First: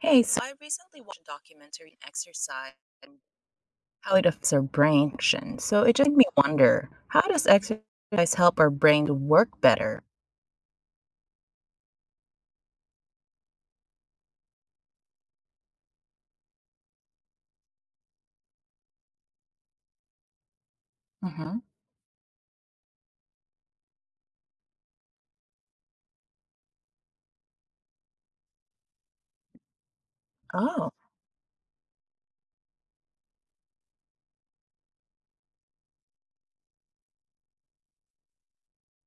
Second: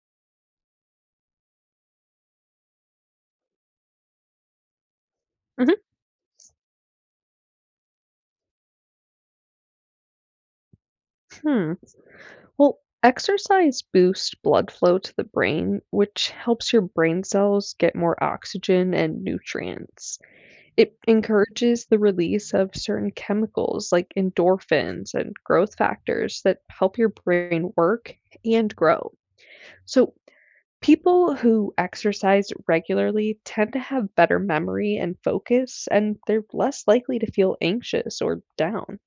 Hey, so I recently watched a documentary on exercise and how it affects our brain function. Mhm. So it just made me wonder, how does exercise help our brain to work better? Hmm. Well, exercise boosts blood flow to the brain, which helps your brain cells get more oxygen and nutrients. It Hmm. encourages the release of certain chemicals like endorphins and growth factors that help your brain work and grow. So, Oh, People who exercise regularly tend to have better memory and focus, and they're less likely to feel anxious or down.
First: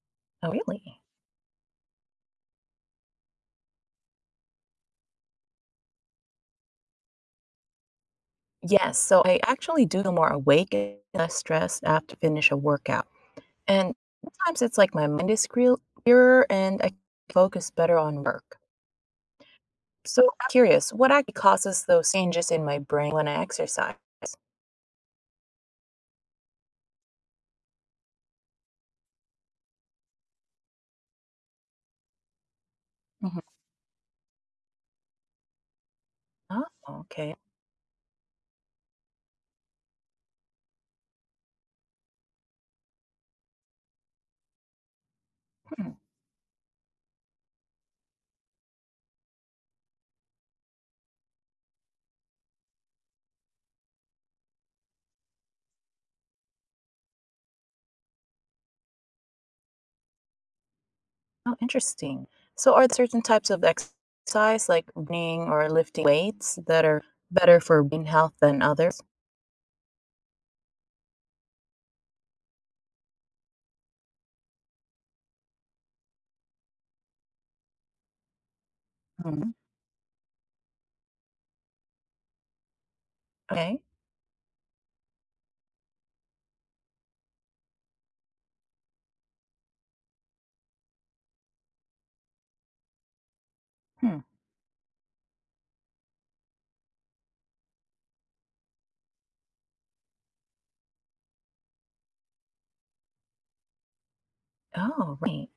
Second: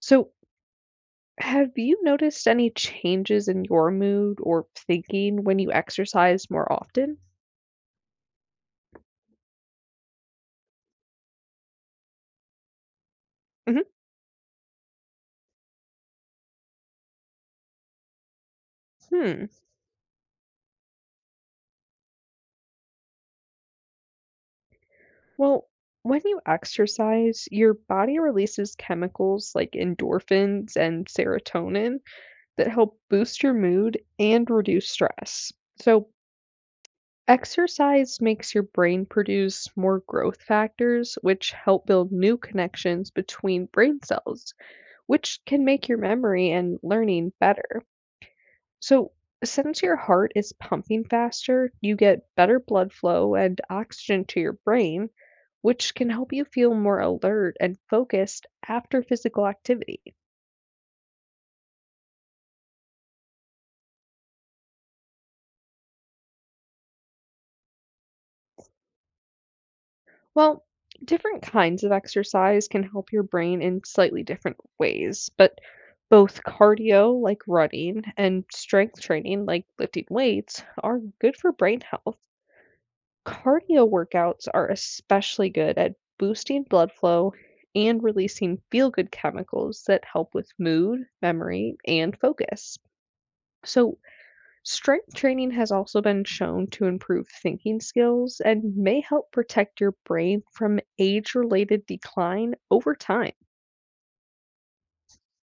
So, oh, really? Have you noticed any changes in your mood or thinking when you exercise more often? Yes, so I actually do feel more awake and less stressed after finish a workout. Mhm. And sometimes it's like my mind is clearer and I focus better on work. Hmm. So I'm curious, what actually causes those changes in my brain when I exercise? Well, when you exercise, your body releases chemicals like endorphins and serotonin that help boost your Hmm. mood and reduce stress. Oh, okay. Exercise makes your brain produce more growth factors, which help build new connections between brain cells, which can make Hmm. your memory and learning better. So, since your heart is pumping faster, you get better blood flow and oxygen to your brain, which can help you feel more alert and focused after physical activity. Oh, interesting. So are there certain types of exercise like running or lifting weights that are better for brain health than others? Well, different kinds of exercise can help your brain in slightly different ways, but both cardio, like running, and strength training, Mhm. like lifting weights, are good for brain health. Okay. Cardio workouts are especially good at boosting blood flow and releasing feel good chemicals that help with mood, memory, and focus. So, Hmm. Strength training has also been shown to improve thinking skills and may help protect your brain from age related decline over time. Oh, right.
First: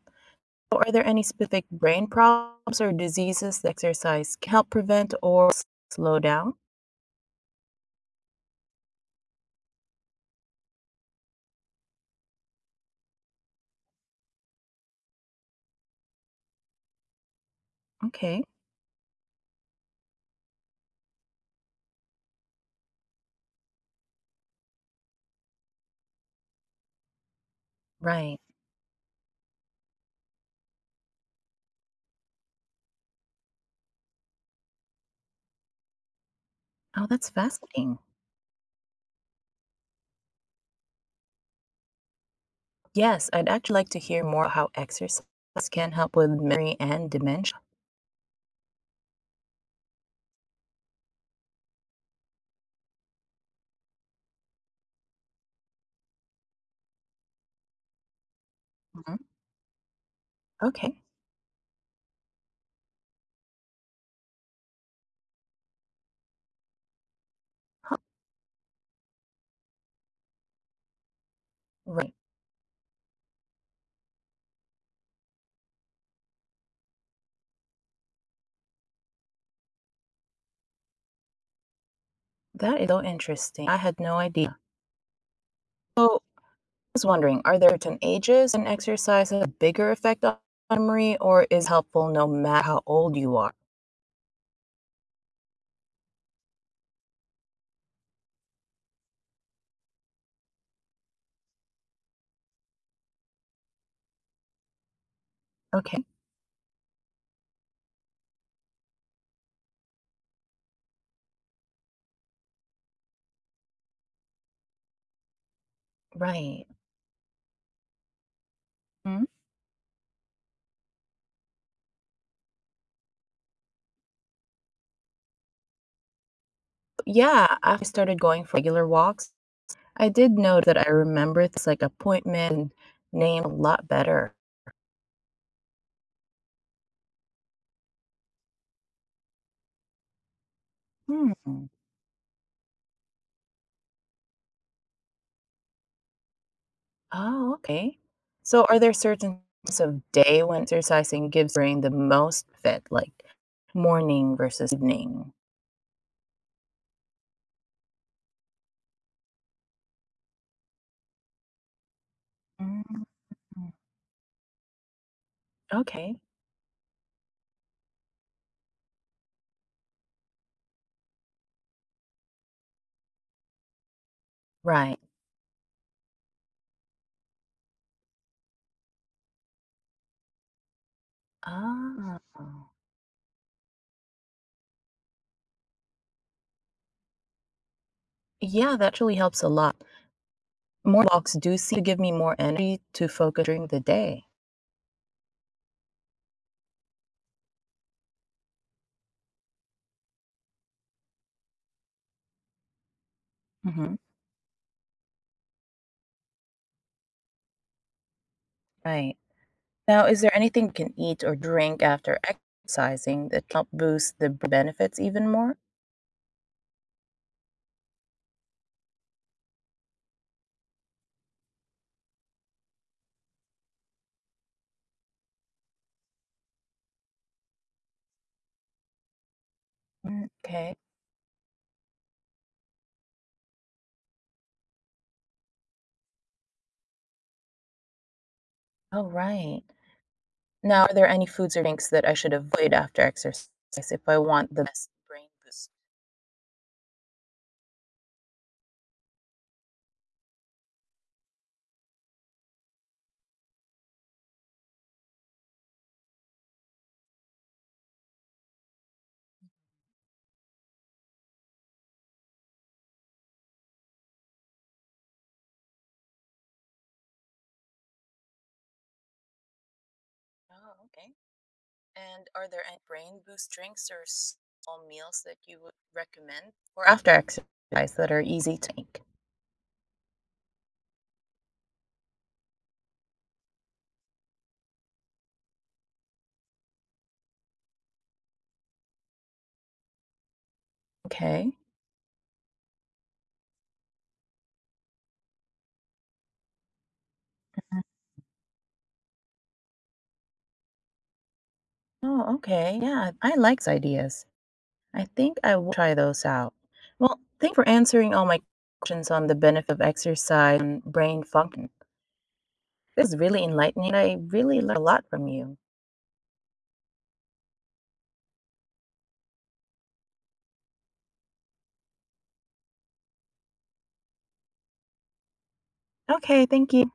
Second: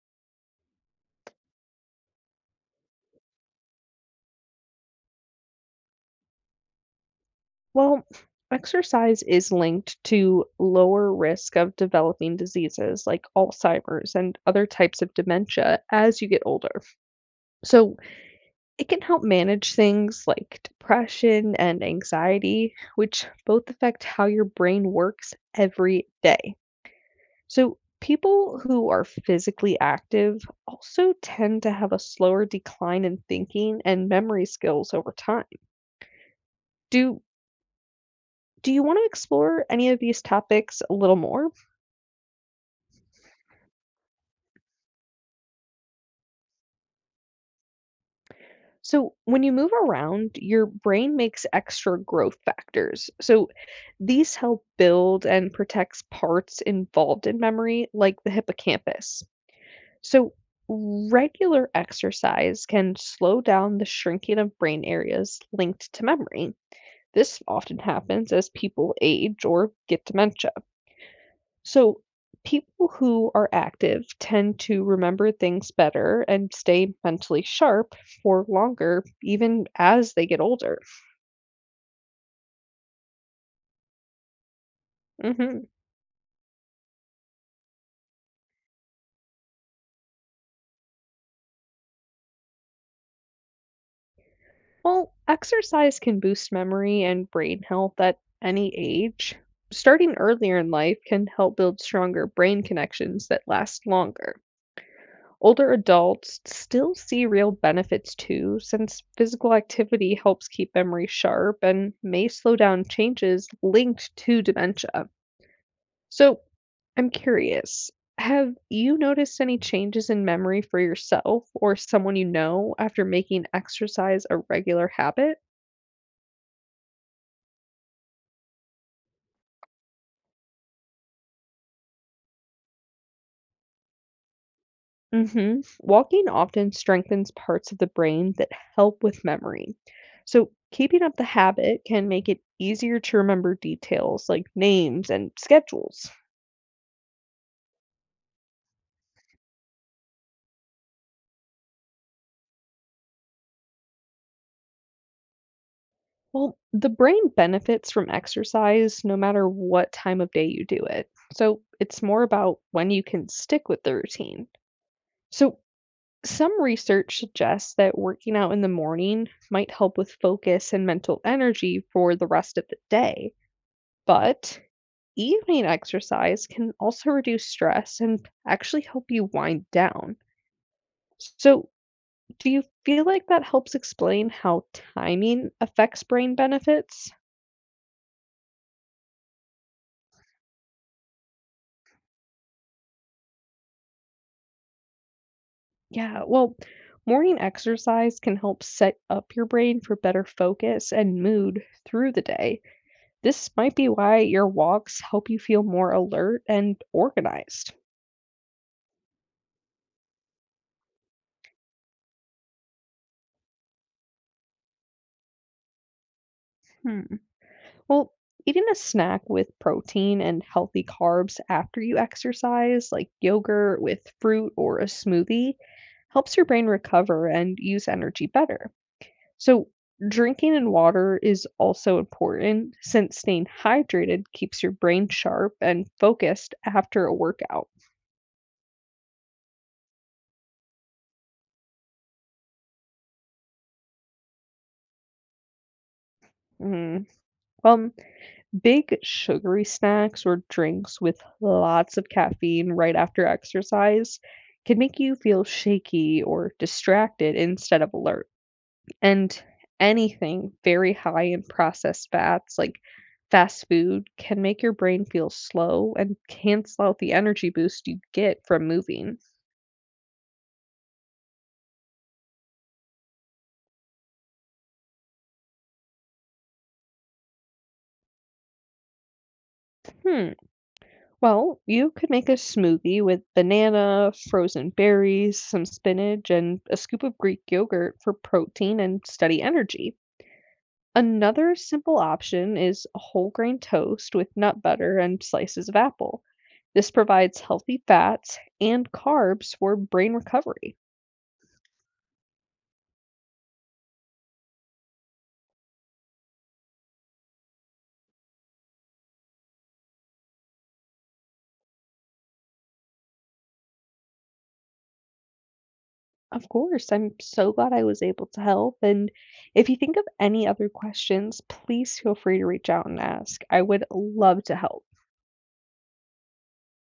So are there any specific brain problems or diseases that exercise can help prevent or slow down? Well, exercise is linked to lower risk of developing diseases like Alzheimer's and other types of dementia as you get older. So, Okay. It can help manage things like depression and anxiety, which both affect how your brain works every day. So, Right. people who are physically active also tend to have a slower decline in thinking and memory skills over time. Oh, Do that's fascinating. do you want to explore any of these topics a little more? Yes, I'd actually like to hear more how exercise can help with memory and dementia. So, when you move around, your brain makes extra growth factors. These help build and protect parts involved in memory, like the Mhm. hippocampus. So, Okay. Regular exercise can slow down the shrinking of brain areas linked to memory. This often Huh. happens as people age or get dementia. So, Right. People who are active tend to remember things better and stay mentally sharp for longer, even as they get older. That is so interesting. I had no idea. hmm So was wondering, are there certain ages and exercise has a bigger effect on memory or is helpful no matter how old you are? Well, exercise can boost memory and brain health at any age. Starting earlier in life can help build stronger brain connections that last longer. Older Okay, adults still see real benefits too, since physical activity helps keep memory sharp and may slow down changes linked to dementia. So, right. I'm curious, have you Hmm? noticed any changes in memory for yourself or someone you know after making exercise a regular habit? Yeah, after I started going for regular walks, I did note that I remember things like appointment and name a lot better. Walking often strengthens parts of the brain that help with memory. So, keeping up the Hmm. habit can make it easier to remember details like names and schedules. Oh, okay. So are there certain times of day when exercising gives brain the most fit, like morning versus evening? Well, the brain benefits from exercise no matter what time of day you do it. So, it's more about when you Mm. can stick with the routine. So, Okay, Some research suggests that working out in the morning might help with focus and mental energy for the rest of the day, but right. evening exercise can also reduce stress and actually help you wind down. So, Ah. do you feel like that helps explain how timing affects brain benefits? Yeah, that really helps a lot. More walks do seem to give me more energy to focus during the day. Yeah, well, morning exercise can help set up your brain for better focus and mood through the day. This might be Hmm. why your walks help you feel more alert and organized. Right. Now, is there anything you can eat or drink after exercising that help boost the benefits even more? Hmm. Well, eating a snack with protein and healthy carbs after you exercise, like yogurt with fruit or a smoothie, helps your brain recover and use energy better. So, Mm, Drinking and okay. water is also important since staying hydrated keeps your brain sharp and focused after a workout. All right. Now, are there any foods or drinks that I should avoid after exercise if I want the best brain boost? Mhm. Well, big sugary snacks or drinks with lots of caffeine right after exercise can make you feel shaky or distracted instead of alert. And anything very high in processed fats, like fast food, can make your brain feel slow and cancel out the energy boost you get from moving. Oh, okay. And are there any brain boost drinks or small meals that you would recommend for after exercise that are easy to make? Hmm. Well, you could make a smoothie with banana, frozen berries, some spinach, and a scoop of Greek yogurt for protein and steady energy. Okay. Another simple option is whole grain toast with nut butter and slices of apple. This provides healthy fats and carbs for brain recovery. Oh, okay. Yeah, I like ideas. I think I will try those out. Well, thanks for answering all my questions on the benefit of exercise and brain function. This is really enlightening. I really learned a lot from you. Of course, I'm so glad I was able to help. And if you think of any other questions, please feel free to reach out and ask. I would love to help. Okay, thank you.